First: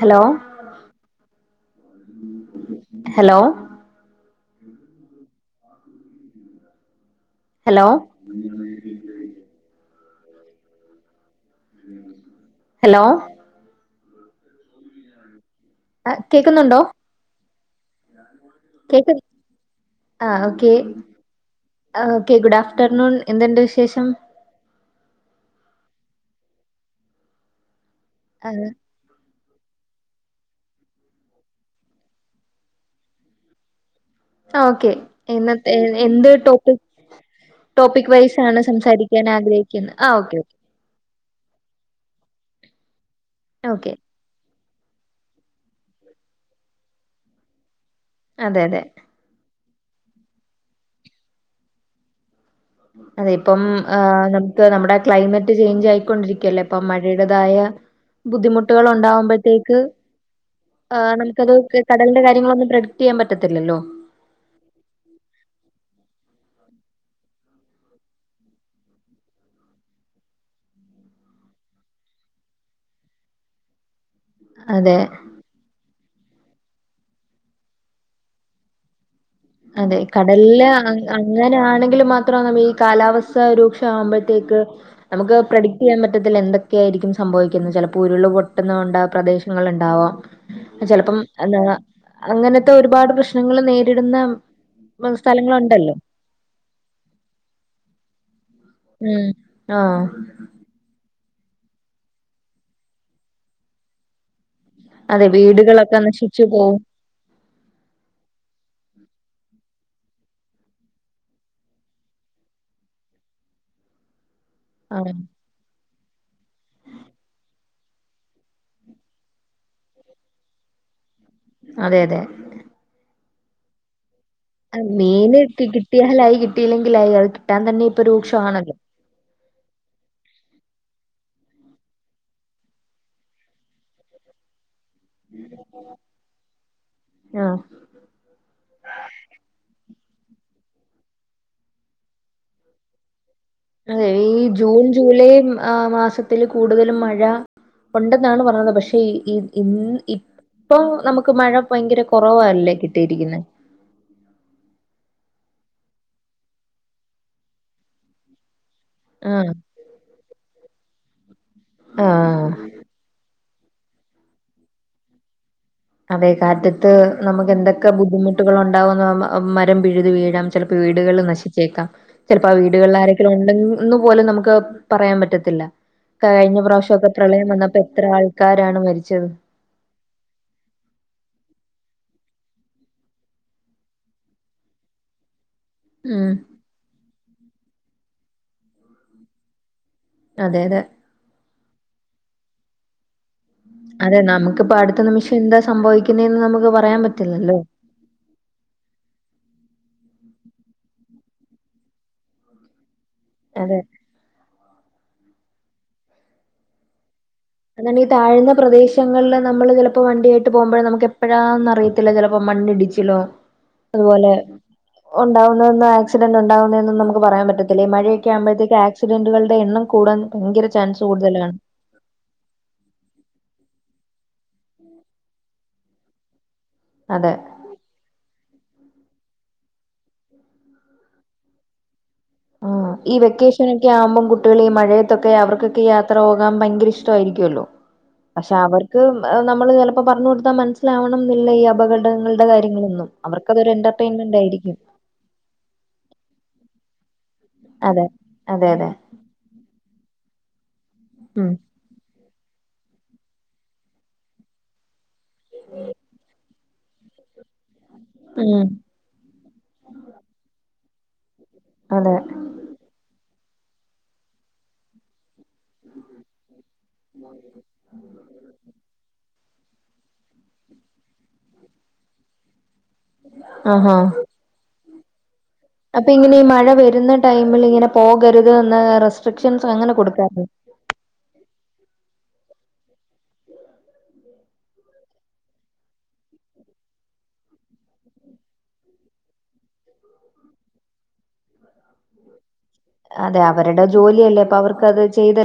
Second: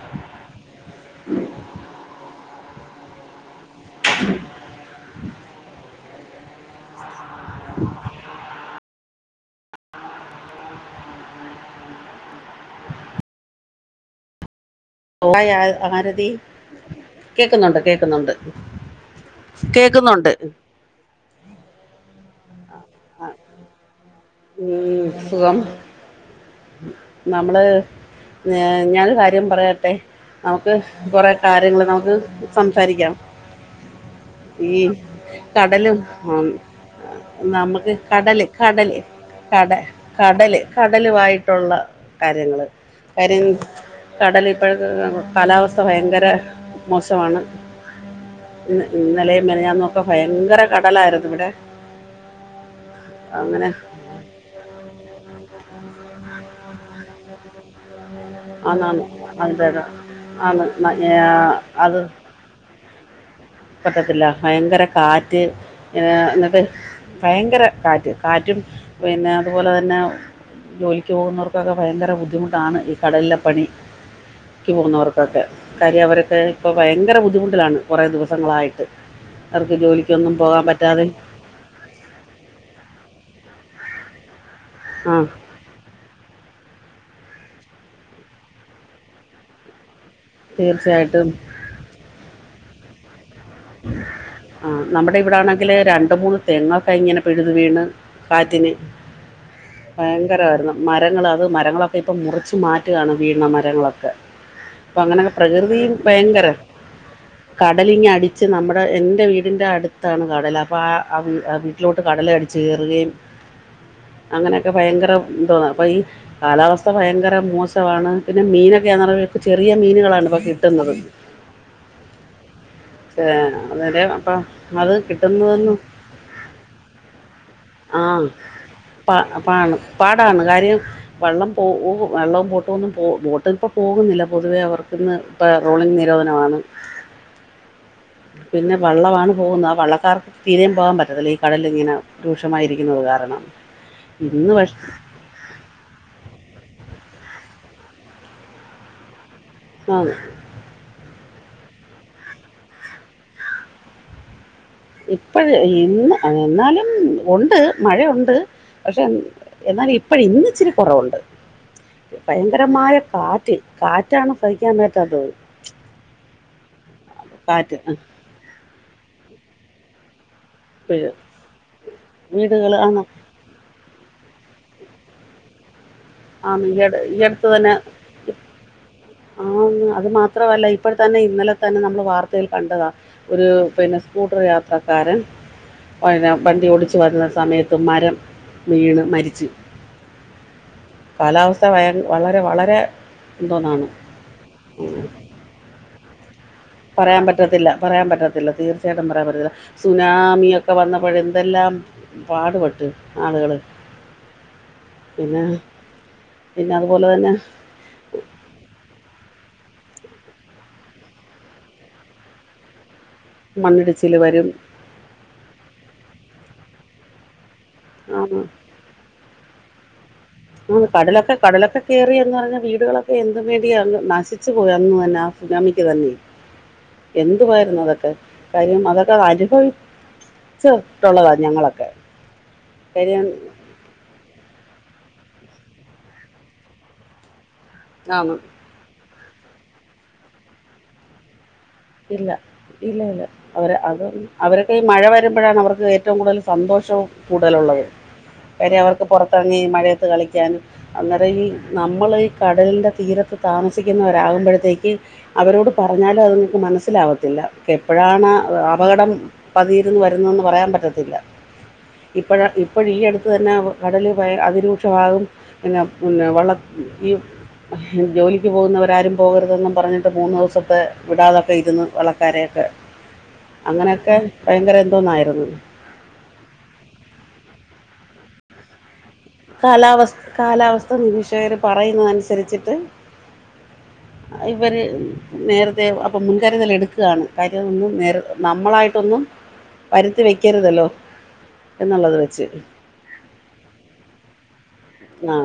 Hello hello hello hello hi ആ ആരതി കേക്കുന്നുണ്ടോ കേക്കുന്നുണ്ട് കേക്കുന്നുണ്ട് കേക്ക കേക്കുന്നുണ്ട് ആഹ് ഓക്കെ ഓക്കെ ഗുഡ് ആഫ്റ്റർനൂൺ എത്ന്ണ്ട് വിശേഷം ഉം സുഖം നമ്മള് ഞാൻ ഞാനരു കാര്യ ര്യം പറയട്ടെ നമുക്ക് കൊറെ കാര്യങ്ങൾ നമുക്ക് സംസാരിക്കാം ആ ഈ ഓക്കെ ഇന്നത്തെ കടല് എന്ത് ടോപ്പിക് നമ്മക്ക് ടോപ്പിക് വൈസ് കടല് ആണ് കടല് സംസാരിക്കാൻ കട ആഗ്രഹിക്കുന്നത് ആ ഓക്കെ ഓക്കെ കടല് കടലുമായിട്ടുള്ള കാര്യങ്ങള് കാര്യം ഓക്കെ കടല് ഇപ്പോഴത്തെ കാലാവസ്ഥ ഭയങ്കര മോശമാണ് അതെ ഉം അതെ ഉം ഇന്നലെയും മിനിഞാനും ഒക്കെ ഭയങ്കര കടലായിരുന്നു ഇവടെ അതെ ഇപ്പം ആഹ് നമുക്ക് നമ്മുടെ ക്ലൈമറ്റ് ചെയ്ഞ്ച് ആയിക്കൊണ്ടിരിക്കല്ലേ ഇപ്പം മഴയടതായ ബുദ്ധിമുട്ടുകൾ ആന്നാന്ന് അതിൻ്റെ ഉണ്ടകുമ്പോഴത്തേക്ക് ഇത് ആന്ന് ന- ഏ, നമുക്കത് അത് കടലി കാര്യ ങ്ങളന്നും പ്രഡിറ്റയ്യാൻ പറ്റത്തില്ലല്ലൊ പറ്റില്ല. ഭയങ്കര കാറ്റ് ആഹ് ന്നട്ട് ഭയങ്കര കാറ്റ് കാറ്റും പിന്നെ അതുപോലെ തന്നെ ജോലിക്ക് പോകുന്നവർക്കൊക്കെ ഭയങ്കര ബുദ്ധിമുട്ടാണ് ഈ കടലിലെ പണി ക്കി അതെ പോകുന്നവർക്കൊക്കെ കാര്യ അവരൊക്കെ ഇപ്പോൾ ഭയങ്കര ബുദ്ധിമുട്ടിലാണ് കൊറേ ദിവസങ്ങളായിട്ട് അവർക്ക് ജോലിക്കൊന്നും പോകാൻ പറ്റാതെ അങ്ങനെണെങ്കിൽ മാത്രം നമ്മ ഈ കാലാവസ്ഥ രൂക്ഷമാവുമ്പോഴത്തേക്ക് ആ നമുക്ക് ചെയ്യാൻ പറ്റത്തില്ല എന്തൊക്കെയ ആയിരിക്കും സംഭവിക്കുന്നത് ചെലപ്പോൾ ഉരുൾ പൊട്ടുന്ന കൊണ്ട പ്രദേശങ്ങൾ ഉണ്ടാവാം ചെലപ്പം തീർച്ചയായിട്ടും എന്താ അങ്ങനത്തെ ഒരുപാട് പ്രശ്നങ്ങൾ നേരിടുന്ന ആഹ് ഉം, നമ്മുടെ ഇവിടൊണെങ്കില് സ്ഥലങ്ങളുണ്ടല്ലോ രണ്ട് മൂന്ന് തെങ്ങൊക്കെ ഇങ്ങനെ പഴുതു വീണ് കാറ്റിന് ഉം ആഹ് ഭയങ്കരമായിരുന്നു മരങ്ങൾ അത് മരങ്ങളൊക്കെ ഇപ്പോ മുറിച്ചു മാറ്റുകയാണ് ഭീമമരങ്ങളൊക്കെ അപ്പോ അങ്ങനെ അതെ വീടുകളൊക്കെ നശിച്ചു പ്രകൃതിഭയങ്കര പോവും കടലിങ്ങടി ച്ച് നമ്മുടെ എൻ്റെ വീടിൻ്റെ അടുത്താണ് കടല് അപ്പോ ആ വീട്ടിലോട്ട് കടല്അടിച്ച് കയറുകയും അങ്ങനെയൊക്കെ ഭയങ്കര ആഹ് കാലാവസ്ഥ ഭയങ്കര മോശവാണ് പിന്നെ മീനൊക്കെയാ ചെറിയ മീനുകളാണ് ഇപ്പോൾ കിട്ടുന്നത് അതെ അതെ ഏ അന്നേരം അപ്പോ മീന് കിട്ടിയാലായി കിട്ടിയില്ലെങ്കിലായി അത് കിട്ടാൻ തന്നെ ഇപ്പോ രൂക്ഷവാണല്ലോ പ പാണ് പാടാണ് കാര്യം വെള്ളം പോ വെള്ളവും ബോട്ടും ഒന്നും പോ ബോട്ടിൽ ഇപ്പോ പോകുന്നില്ല പൊതുവേ അവർക്ക്ന്ന് പ റോളിംഗ് നിരോധനമാണ് ആഹ് പിന്നെ വള്ളമാണ് പോകുന്നത് ആ വള്ളക്കാർക്ക് തീരയും പോകാൻ പറ്റത്തില്ല ഈ കടലിങ്ങനെ രൂക്ഷമായിരിക്കുന്നുന്നത് കാരണം അതെ ഈ ഇന്ന് ജൂൺ ജൂലൈ ആ മാസത്തിൽ കൂടുതലും മഴ ഉണ്ടെന്നാണ് പറഞ്ഞത് പക്ഷെ ഇ ഈ ഇന്ന് പക്ഷേ ഇപ്പൊ നമ്മുക്ക് മഴ ഭയങ്കര കുറവല്ലേ കിട്ടിയിരിക്കുന്നെ ഇപ്പഴ് ഇന്ന് എന്നാലും ഉണ്ട് മഴയുണ്ട് പക്ഷെ ആഹ്. എന്നാൽ ഇപ്പഴ് ഇന്ന് ഇച്ചിരി കുറവുണ്ട് ആഹ്. ഭയങ്കരമായ കാറ്റ് കാറ്റാണ് സഹിക്കാൻ പറ്റാത്തത് അതെ കാറ്റത്ത് നമ്മുക്ക് കാറ്റ് എന്തൊക്കെ ബുദ്ധിമുട്ടുകൾ ഉണ്ടാവുമെന്ന് മരം പിഴുതി വീഴാം ചിലപ്പോ ഇപ്പോഴും വീടുകളിൽ നശിച്ചേക്കാം ചിലപ്പോ ആ വീടുകൾ വീടുകളിൽ ആണ് ആരെങ്കിലും ഉണ്ടെങ്കിൽ ഒന്ന് പോലും നമ്മുക്ക് പറയാൻ പറ്റത്തില്ല കഴിഞ്ഞ ആണ് പ്രാവശ്യം ഒക്കെ ഈ അടുത്ത് പ്രളയം വന്നപ്പോ എത്ര ആൾക്കാരാണ് മരിച്ചത് ആ അതു മാത്രമല്ല ഇപ്പോഴ തന്നെ ഇന്നലെ തന്നെ നമ്മൾ വാർത്തയിൽ കണ്ടതാണ് ഒരു പിന്നെ സ്കൂട്ടർ യാത്രക്കാരൻ ഉം. വ വണ്ടി ഓടിച്ചു വരുന്ന സമയത്ത് മരം വീണ് മരിച്ച് അതെ അതെ കാലാവസ്ഥ വ വളരെ വളരെ എന്തോന്നാണ് അതെ നമ്മുക്കിപ്പ അടുത്ത നിമിഷം എന്താ സംഭവിക്കുന്നേന്ന് നമ്മുക്ക് പറയാ പറയാൻ പറ്റത്തില്ല പറയാൻ പറ്റത്തില്ല തീർച്ചയായിട്ടും പറയാൻ പറ്റത്തില്ല സുനാമിയൊക്കെ വന്നപ്പോഴ എന്തെല്ലാം പാടുപെട്ട് ആളുകൾ അതെ. പിന്നെ പിന്നെ അതുപോലെ തന്നെ അതാണ് ഈ താഴ്ന്ന പ്രദേശങ്ങളിൽ നമ്മൾ ചിലപ്പോൾ വണ്ടിയായിട്ട് പോകുമ്പോൾ നമ്മുക്ക് എപ്പോഴാന്ന് അറിയ ചിലപ്പോ മണ്ണിടിച്ചിലോ മണ്ണിടിച്ചിൽ അതുപോലെ വരും ഉണ്ടാവുന്നതന്ന് ആക്സിഡൻ്റ് ഉണ്ടാവുന്നു നമ്മുക്ക് പറയാൻ പറ്റത്തി ചില മഴയൊക്കെ ആന്ന്. ആകുമ്പോഴേക്കും ആക്സിഡന്റുകളുടെ എണ്ണം കൂടാൻ ഭയങ്കര ആ ചാൻസ് കടലൊക്കെ കൂടുതലാണ്. കടലൊക്കെ കേറി എന്ന് പറഞ്ഞ വീടുകളൊക്കെ എന്തും വേണ്ടിയ നാശി അ സുനാമി തന്ന അതെ. എന്ത് തൊക്കെ കാര്യം അതൊക്കെ അനുഭവിച്ചിട്ടുള്ളതാ ഞങ്ങളൊക്കെ ആഹ ഈ വെക്കേഷൻ കാര്യം വെക്കേഷനൊക്കെ ആകുമ്പോം കുട്ടികൾ ഈ മഴയത്തൊക്കെ അവർക്കൊക്കെ യാത്ര പോകാൻ ഭയങ്കര ഇഷ്ടമായിരിക്കുമല്ലോ ആണ് പക്ഷെ അവർക്ക് നമ്മൾ ചിലപ്പോ പറഞ്ഞു കൊടുത്താ മനസ്സിലാവണം എന്നില്ല ഈ അപകടം ഇല്ല ഇല്ല ഇല്ല അവരെ അത് എന്റർടൈൻമെന്റ് അവരൊക്കെ ആയിരിക്കും. ഈ മഴ വരുമ്പോഴാണ് അവർക്ക് ഏറ്റവും കൂടുതൽ സന്തോഷവും കൂടുലുള്ളത് അതെ. അതെ അവരെ അതെ. അവർക്ക് പുറത്തിറങ്ങി മഴയത്ത് കളിക്കാനും അന്നേരം ഈ ഉം നമ്മൾ ഈ കടലിൻ്റെ തീരത്ത താമസിക്കുന്നവരാകുമ്പോഴത്തേക്ക് അവരോട് പറഞ്ഞാലും അതും അവർക്ക് മനസ്സിലാവത്തില്ല എപ്പോഴാണ് ഉം അപകടം പതിയിരുന്ന് വരുന്നെന്ന് പറയാൻ പറ്റത്തില്ല അതെ. ഇപ്പോഴ ഇപ്പോഴ ഈ അടുത്ത് തന്നെ കടല് അതിരൂക്ഷമാകും പിന്നെ പിന്നെ വള്ള ഈ ജോലിക്ക് പോകുന്നവരാരും പോകരുതൊന്നും പറഞ്ഞിട്ട് മൂന്ന് ദിവസത്തെ വിടാതൊക്കെ ഇരുന്നു വള്ളക്കാരെയൊക്കെ ആഹാ അങ്ങനെയൊക്കെ ഭയങ്കര എന്തോന്നായിരുന്നു അപ്പൊ ഇങ്ങനെ ഈ മഴ വരുന്ന ടൈമിൽ ഇങ്ങനെ പോകരുത് എന്ന് റസ്റ്റ് കാലാവസ്ഥ കാലാവസ്ഥ നിരീക്ഷകര് പറയുന്നതനുസരിച്ചിട്ട് ഇവര് നേരത്തെ അപ്പം മുൻകരുതൽ എടുക്കുകയാണ് കാര്യൊന്നും നേ നമ്മളായിട്ടൊന്നും വരുത്തി വെക്കരുതല്ലോ എന്നുള്ളത് വെച്ച് അതെ അവരുടെ ജോലിയല്ലേ അപ്പൊ അവർക്ക് ആഹ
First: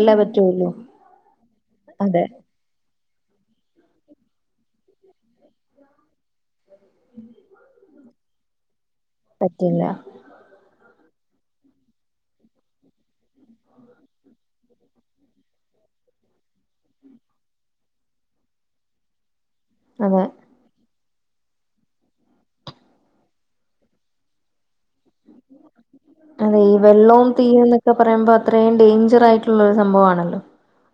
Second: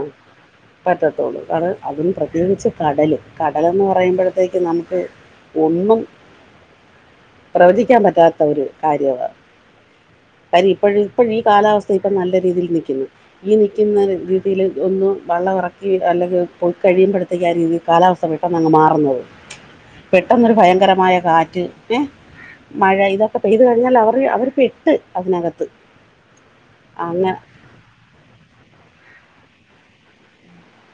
പറ്റത്തോള്ളൂ കാരണം അതും അതെ പ്രത്യേകിച്ച് കടല് കടലെന്ന് പറയുമ്പോഴത്തേക്ക് നമ്മുക്ക് ഒന്നും പ്രവചിക്കാൻ പറ്റാത്ത ഒരു കാര്യമാ പറ്റില്ല കാര്യം ഇപ്പോഴും ഇപ്പോഴീ കാലാവസ്ഥ ഇപ്പൊ നല്ല രീതിയിൽ നിൽക്കുന്നു. ഈ നിൽക്കുന്ന രീതിയില് ഒന്ന് വള്ളം ഇറക്കി അല്ലെങ്കി പോയി കഴിയുമ്പഴ് ത്തക്ക രീതിയിൽ കാലാവസ്ഥ പെട്ടൊന്ന് അങ്ങ് മാറുന്നത് അതെ പെട്ടന്നൊരു ഭയങ്കരമായ കാ റ്റ് ഏ മഴ ഇതൊക്കെ പെയ്തു കഴിഞ്ഞാൽ അവര് അവർ പെട്ട് അതിനകത്ത്. അതെ ഈ വെള്ളവും അങ്ങനെ തീ എന്നൊക്കെ പറയുമ്പോ അത്രയും ഡേഞ്ചർ ആയിട്ടുള്ളൊരു സംഭവാണല്ലോ.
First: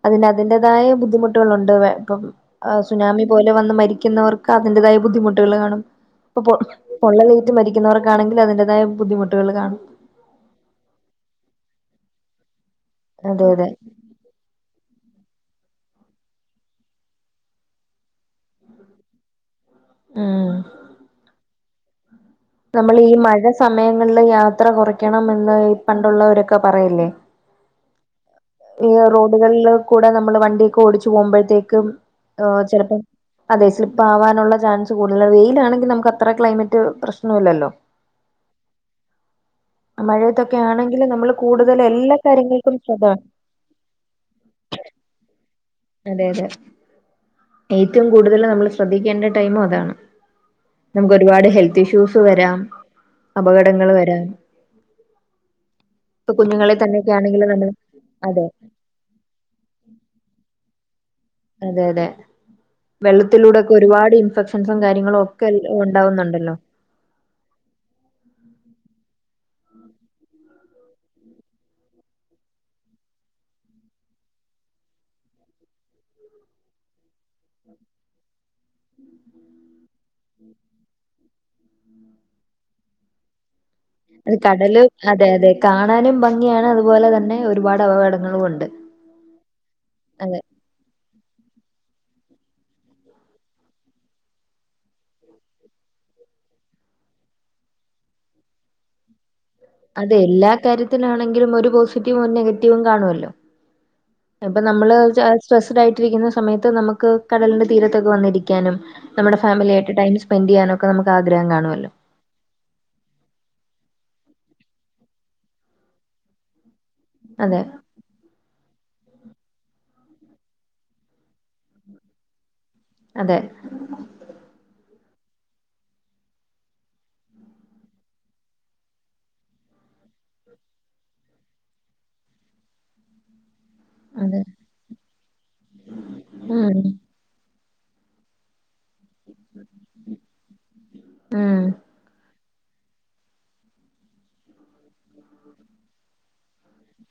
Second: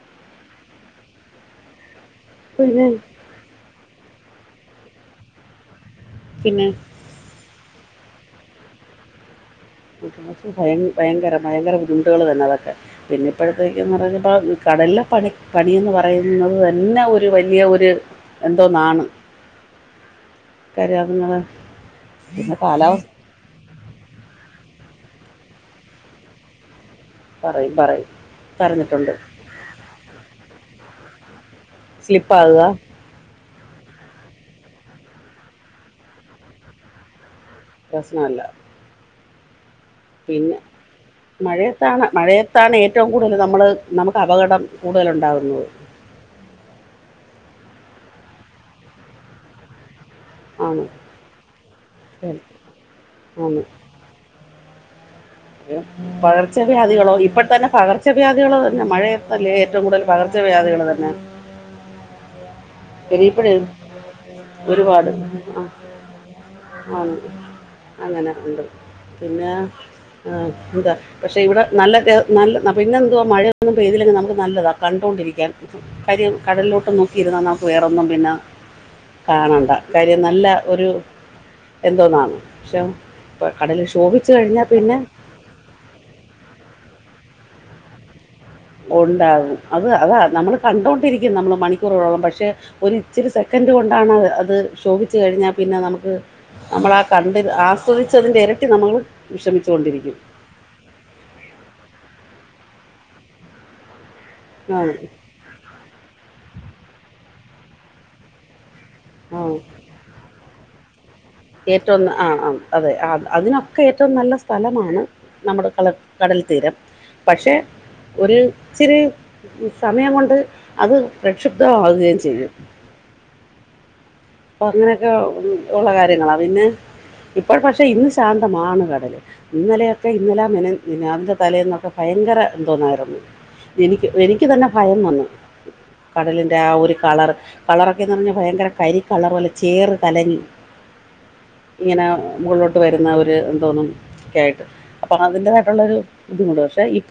അതിന് അതിന്റേതായ ബുദ്ധിമുട്ടുകളുണ്ട് ഇപ്പം ആഹ് പിന്നെ സുനാമി പോലെ വന്ന് മരിക്കുന്നവർക്ക് അതിന്റതായ ബുദ്ധിമുട്ടുകൾ കാണും അപ്പൊ പിന്നെ പ്പൊ പൊള്ളാലേറ്റ് മരിക്കുന്നവർക്കാണെങ്കില് അതിന്റതായ ബുദ്ധിമുട്ടുകൾ കാണും. ഭയ ഭയങ്കര ഭയങ്കര ബുദ്ധിമുട്ടുകൾ തന്നെതൊക്കെ പിന്നെ അതെ അതെ ഇപ്പോഴത്തേക്കെന്ന് റഞ്ഞ കടലിലെ പണി പണിയെന്ന് പറയുന്നത് തന്നെ ഒരു വലിയ ഒരു എന്തോന്നാണ് ഉം കാര്യം അതുങ്ങള് നമ്മളീ ഈ മഴ സമയങ്ങളില് യാത്ര കുറയ്ക്കണം എന്ന് പണ്ടുള്ളവരൊക്കെ പറയില്ലേ. പറയും പറയും. ഈ പറഞ്ഞിട്ടുണ്ട് റോഡുകളില് കൂടെ നമ്മള് വണ്ടിയൊക്കെ ഓടിച്ചു പോകുമ്പോഴത്തേക്കും ആ സ്ലിപ്പാകുക ചേലപ്പോ അതെ സ്ലിപ്പ് ആവാനുള്ള ചാൻസ് കൂടുതലാ വെയിലാണെങ്കില് നമുക്ക് അത്ര ക്ലൈമറ്റ് പ്രശ്നം ഇല്ലല്ലോ. പ്രശ്നല്ല. പിന്നെ മഴയത്തൊക്കെ ആണെങ്കിൽ നമ്മൾ കൂടുതൽ മഴയത്താണ് എല്ലാ കാര്യങ്ങൾക്കും മഴയത്താണ് ശ്രദ്ധ ഏറ്റവും വേണം കൂടുതല് നമ്മള് നമുക്ക് അപകടം കൂടുതല് ഉണ്ടാവുന്നത്. അതെ അതെ ഏറ്റവും കൂടുതല് നമ്മള് ശ്രദ്ധിക്കേണ്ട ടൈമും അതാണ്. ആണ് നമുക്കൊരുപാട് ഹെൽത്ത് ഇഷ്യൂസ് വരാം ആണ് അപകടങ്ങൾ വരാം. ഇപ്പൊ കുഞ്ഞുങ്ങളെ തന്നെയൊക്കെ പകർച്ചവ്യാധികളോ ആണെങ്കിൽ ഇപ്പതന്നെ നമ്മൾ അതെ പകർച്ചവ്യാധികള് പിന്നെ മഴയത്തല്ലേ ഏറ്റവും കൂടുതൽ പകർച്ചവ്യാധികള് വര്ണെ. അതെ അതെ. ഇനിയിപ്പോഴും വെള്ളത്തിലൂടൊക്കെ ഒരുപാട് ഇൻഫെക്ഷൻസും കാര്യങ്ങളും ഒക്കെ ഉണ്ടാവുന്നുണ്ടല്ലോ. ആഹ് അങ്ങനെ ഉണ്ട് പിന്നെ എന്താ പക്ഷെ ഇവിടെ നല്ല നല്ല പിന്നെ എന്തുവാ മഴയൊന്നും പെയ്തില്ലെങ്കി നമുക്ക് നല്ലതാ കണ്ടോണ്ടിരിക്കാൻ. കാര്യം കടലിലോട്ട് നോക്കിയിരുന്ന ന വേറൊന്നും പിന്നെ കാണണ്ട കാര്യം നല്ല ഒരു എന്തോന്നാണ് പക്ഷെ കടല് ഇഷ് അത് കടല് അതെ അതെ കാണാനും ഭംഗിയാണ് അതുപോലെ തന്നെ ഒരുപാട് അപകടങ്ങളും ഉണ്ട്. ഉണ്ടാവും, അത് അതാ അതെ നമ്മള് കണ്ടോണ്ടിരിക്കും നമ്മള് മണിക്കൂറോളം പക്ഷെ ഒര് ഇച്ചിരി സെക്കൻഡ് കൊണ്ടാണ് അത് ശോഭിച്ചു കഴിഞ്ഞാൽ പിന്നെ നമുക്ക് നമ്മളാ ആ കണ്ട് ആസ്വദിച്ചതിന്റെ ഇരട്ടി നമ്മള് വിഷമിച്ചുകൊണ്ട് അതെ എല്ലാ കാര്യത്തിനാണെങ്കിലും ഒരു പോസിറ്റീവും നെഗറ്റീവും കാണുല്ലോ. അത്പ്പൊ ആ നമ്മള് സ്ട്രെസ്ഡ് ആയിട്ടിരിക്കുന്ന സമയത്ത് നമ്മുക്ക് കടലിന്റെ തീരത്തൊക്കെ വന്നിരിക്കാനും ആ നമ്മുടെ ഫാമിലി ആയിട്ട് ടൈം സ്പെൻഡ്‌ യ്യാനൊക്കെ നമ്മുക്ക്‌ ആഗ്രഹം കാണുല്ലോ. ഏറ്റവും ആ ആ. അതെ അ അതിനൊക്കെ ഏറ്റവും നല്ല സ്ഥലമാണ് നമ്മുടെ ക കടൽത്തീരം. പക്ഷെ അതെ ഒരു ഇച്ചിരി സമയം കൊണ്ട് അത് പ്രക്ഷുബ്ധമാവുകയും ചെയ്യും. അതെ. അപ്പോ അങ്ങനെയൊക്കെ ഒള്ള കാര്യങ്ങളാണ്, പിന്നെ ഇപ്പോ പക്ഷേ ഇന്ന് ശാന്തമാണ് കടല്. ഇന്നലെയൊക്കെ ഇന്നലെ മിനി മിനിയാന്നിന്റെ തലേന്നൊക്കെ ഭയങ്കര എന്തോന്നായിരുന്നു. എനിക്ക് അതെ എനിക്ക് തന്നെ ഭയം വന്നു, കടലിൻ്റെ ആ ഉം ഒരു കളർ കളറൊക്കെന്ന് പറഞ്ഞാ ഭയങ്കര കരി കളറ് പോലെ ചേറ് കലങ്ങി ഉം ഇങ്ങനെ മുകളിലോട്ട് വരുന്ന ഒര് എന്തോന്ന് ഒക്കെ ആയിട്ട് അപ്പോൾ അതിന്റെതായിട്ടുള്ളൊരു ബുദ്ധി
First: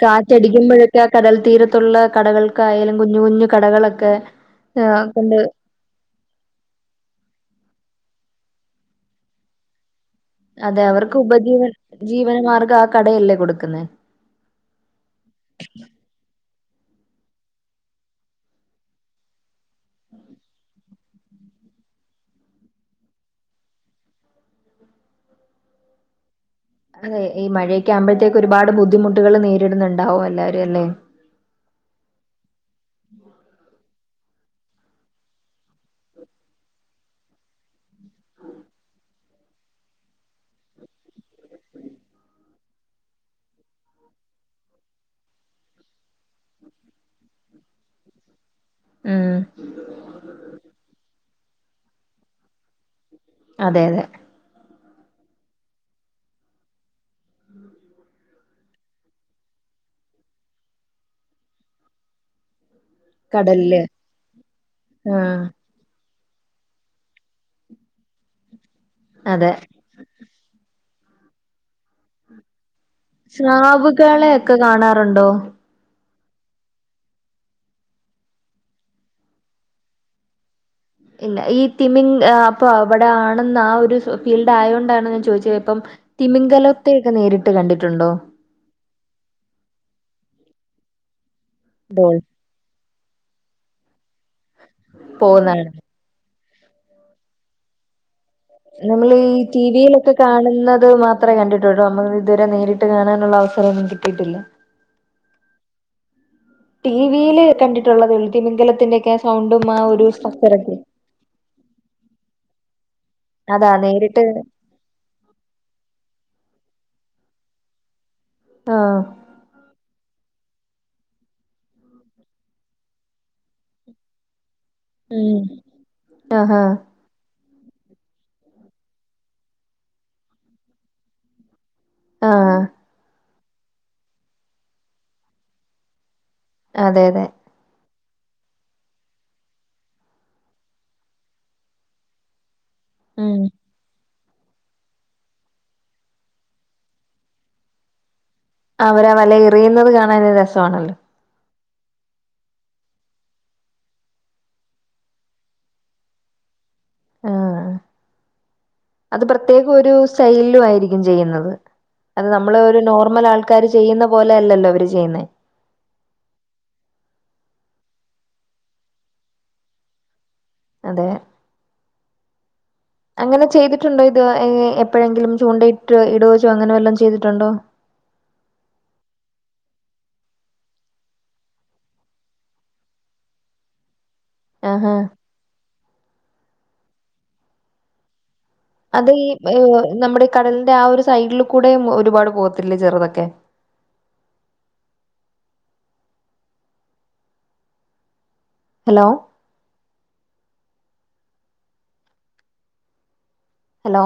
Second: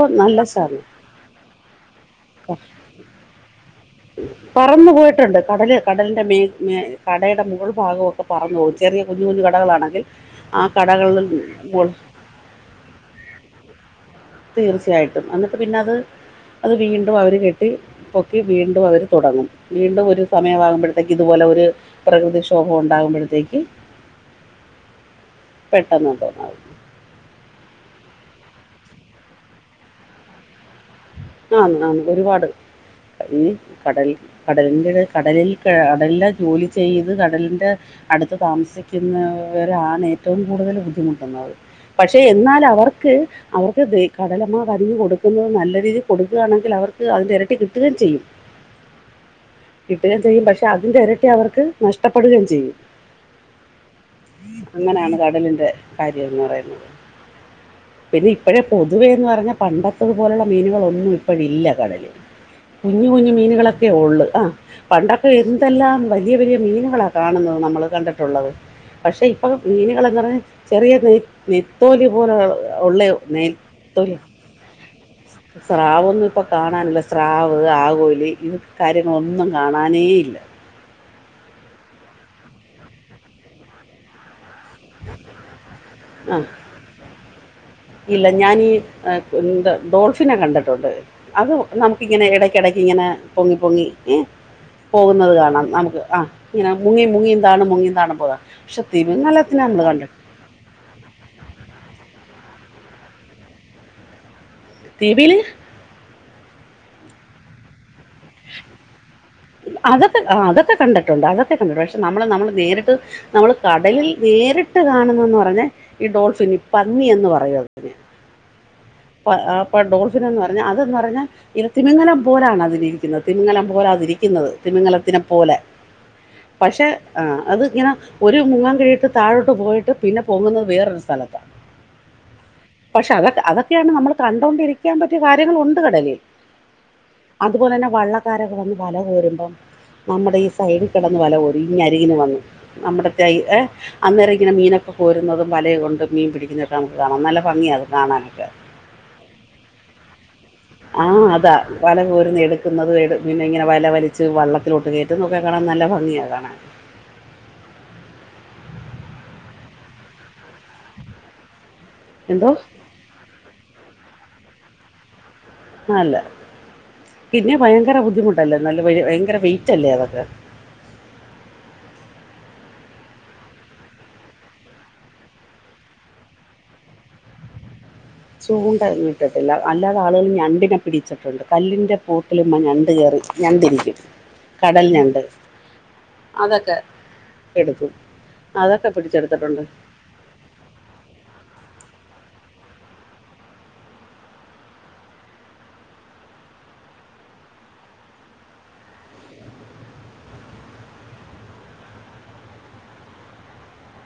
കാറ്റടിക്കുമ്പോഴൊക്കെ ആ കടൽ തീരത്തുള്ള കടകൾക്കായാലും കുഞ്ഞു കുഞ്ഞു കടകളൊക്കെ പറന്നു ആ, പോയിട്ടുണ്ട്. കടലിന്റെ മി മേ കടയുടെ മുകൾ ഭാഗമൊക്കെ പറഞ്ഞു പോവും ചെറിയ കുഞ്ഞു കുഞ്ഞു കടകളാണെങ്കിൽ ആ അതെ അവർക്ക് കടകളിൽ ഉപജീവ മുകൾ ജീവനമാർഗം ആ കടയല്ലേ കൊടുക്കുനെ? തീർച്ചയായിട്ടും എന്നിട്ട് പിന്നെ അത് അത് വീണ്ടും അവർ കെട്ടി പൊക്കി വീണ്ടും അവർ തുടങ്ങും വീണ്ടും ഒരു സമയമാകുമ്പോഴത്തേക്ക് ഇ അതുപോലെ ഒരു പ്രകൃതിക്ഷോഭം ഉണ്ടാകുമ്പോഴത്തേക്ക്. പെട്ടെന്ന് തോന്നൽ അതെ ഈ മഴയൊക്കെ ആകുമ്പോഴത്തേക്ക് ഒരുപാട് ബുദ്ധിമുട്ടുകൾ നേരിടുന്നുണ്ടാവും എല്ലാവരും അല്ലേ? ആ ആ ഒരുപാട് ഈ കടൽ കടലിൻന്റെ കടലിൽ കടലിന്റെ ജോലി ചെയ്ത് കടലിൻറെ അടുത് താമസിക്കുന്നവരാണ് ഏറ്റവും കൂടുതൽ ബുദ്ധിമുട്ടുന്നത്. പക്ഷേ എന്നാൽ അവർക്ക് അവർക്ക് കടലമ്മ അരിഞ് കൊടുക്കുന്നത് നല്ല രീതിയിൽ. കൊടുക്കുകയാണെങ്കിൽ അവർക്ക് അതിന്റെ ഇരട്ടി കിട്ടുകയും ചെയ്യും. ഉം കിട്ടുകയും ചെയ്യും പക്ഷെ അതിന്റെ ഇരട്ടി അവർക്ക് നഷ്ടപ്പെടുകയും ചെയ്യും. അതെ അതെ. അങ്ങനെയാണ് കടലിന്റെ കാര്യംന്ന് പറയുന്നത്. പിന്നെ ഇപ്പോഴേ പൊതുവേ എന്ന് പറഞ്ഞാൽ പണ്ടത്തത് പോലെയുള്ള മീനുകലൊന്നും ഒന്നും ഇപ്പോഴില്ല കടയിൽ കുഞ്ഞു കുഞ്ഞ കടലില് മീനുകളൊക്കെ ഉള്ള ആ പണ്ടൊക്കെ ആഹ് ഇതെല്ലാം വലിയ വലിയ മീനുകളാണ് കാണുന്നത് നമ്മൾ കണ്ടിട്ടുള്ളത്. പക്ഷേ ഇപ്പൾ അതെ മീനുകളൾെന്ന് പറഞ്ഞാൽ ചെറിയത് നത്തോലി പോലെ ഉള്ള നെത്തോലി സ്രാവുകളെ ഒക്കെ കാണാറുണ്ടോ? സ്രാവൊന്നും ഇപ്പോം കാണാനില്ല സ്രാവ് ആകോലി ഇത് കാര്യങ്ങളൊന്നും കാണാനേഇല്ല. ഇല്ല ഈ തിമിങ് അപ്പൊ അവിടെ ആണെന്ന് ആ ഒരു ഫീൽഡ് ആയോണ്ട്. ആണ് ഞാൻ ചോദിച്ച ഇപ്പം ആ തിമിങ്കലത്തെയോക്കെ നേരിട്ട് കണ്ടിട്ട്? ഇല്ല ഞാനീ എന്ത ഡോൾഫിനെ കണ്ടിട്ടുണ്ട് അത്. ഡോൾ നമുക്കിങ്ങനെ ഇടക്കിടക്ക് ഇങ്ങനെ പൊങ്ങി പൊങ്ങി ഏ പോകുന്നത് കാണാം പോകുന്നതാണ് നമുക്ക് ആ ന മുങ്ങി മുങ്ങീ തണു മുങ്ങിയ തന്തണും പോവാം. നമ്മൾ ഈ ടിവിയിലൊക്കെ കാണുന്നത് മാത്രമേ കണ്ടിട്ടുട്ടൂ നമ്മുക്ക് ഇതുവരെ നേരിട്ട് കാണാനുള്ള അവസരംഒന്നും കിട്ടിയിട്ടില്ല. [unintelligible] ടിവിയിൽ കണ്ടിട്ടുള്ളത് വി അതൊക്കെ അതൊക്കെ സ്ട്രക്ചറൊക്കെ കണ്ടിട്ടുണ്ട് അതൊക്കെ കണ്ടിട്ടുണ്ട് പക്ഷെ നമ്മൾ നമ്മൾ നേരിട്ട്. നമ്മൾ കടയിൽ നേരിട്ട് കാണുന്നെന്ന് പറഞ്ഞാൽ ഈ ഡോൾഫിൻ ഈ പന്നി എന്ന് പറയും ആഹ്. ഇ ഇപ്പൾ ഡോൾഫിൻ എന്ന് പറഞ്ഞാൽ അതെന്ന് പറഞ്ഞാൽ ത്തിമിങ്ങലം പോലാണ് അതിൽ. തിമിങ്ങലം പോലെ അതിരിക്കുന്നത് തിമങ്ങലത്തിനെ ഉം പോലെ ആഹാ പക്ഷെ ആ അത് ഇങ്ങനെ ഒരു മുങ്ങാൻ കിഴിയിട്ട് താഴോട്ട് പോയിട്ട് പിന്നെ പോങ്ങുന്നത് വേറൊരു സ്ഥലത്താ [unintelligible] ആഹ്. പക്ഷെ അതൊ അതൊക്കെയാണ് നമ്മൾ കണ്ടൊണ്ടിരിക്കാൻ പറ്റിയ കാര്യങ്ങൾ ഉണ്ട് കടലിൽ. അതെ അതെ. അതുപോല ഞ വള്ളക്കാരൊക്കെ വന്ന് വല കോരുമ്പം നമ്മുടെ ഈ സൈഡിൽ കിടന്ന് വല കോരും ഇ അരികന്ന് വന്നു. നമ്മടത്തെ ഉം ഏ അന്നേര ഇങ്ങനെ മീനൊക്കെ കോരുന്നതും വലയം കൊണ്ട് മീൻ പിടിക്കുന്നൊക്കെ നമുക്ക് കാണാം നല്ല ഭംഗിയാത് കാണാനൊക്കെ. അവരാ വല എറിയുന്നത് കാണൻ രസമാണല്ലോ? ആ അതാ വല കോരുന്ന് എടുക്കുന്നത് എ പിന്നെ ഇങ്ങനെ വല വലിച്ച് വള്ളത്തിലോട്ട് കയറ്റ [unintelligible] നൊകാൻ നല്ല ഭംഗിയാണ് കാണാൻ. ആഹ് അത് പ്രത്യേകം ഒരു സ്റ്റൈലിലും ആയിരിക്കും ചെയ്യുന്നത് അത് എന്തോ നമ്മൾ ഒരു നോർമൽ ആൾ. ക്കാര് ചെയ്യുന്ന പോലെല്ലല്ലോ അവര് ചെയ്യുന്നുന്നത്. ആ അല്ല പിന്നെ ഭയങ്കര ബുദ്ധിമുട്ടല്ലേ [unintelligible] നല്ല ഭയങ്കര വെയിറ്റ് അല്ലേ അതൊക്കെ. അതെ [inaudible] അങ്ങനെ ചെയ്തിട്ടുണ്ടോ ഇത് എപ്പോഴെങ്കിലും ചൂണ്ടയിട്ടോ ഇടവെച്ചോ അങ്ങനെ വല്ലാം ചെയ്തിട്ടുണ്ടോ ചൂണ്ടയൊന്നും ഇട്ടിട്ടില്ല അല്ലാതെ ആളുകൾ ഞണ്ടിനെ പിടിച്ചിട്ടുണ്ട് കല്ലിൻ്റെ പൂട്ടിലും ആ ഞണ്ട് കയറി ഞണ്ടിരിക്കും കടൽ ആഹാ ഞണ്ട് അതൊക്കെ എടുക്കും അതൊക്കെ അത് ഈ പിടിച്ചെടുത്തിട്ടുണ്ട് എഹ് നമ്മുടെ ഈ കടലിന്റെ ആ ഒരു സൈഡിൽ കൂടെയും ഒരുപാട് പോകത്തില്ലെ ചെറുതൊക്കെ ഹലോ ഹലോ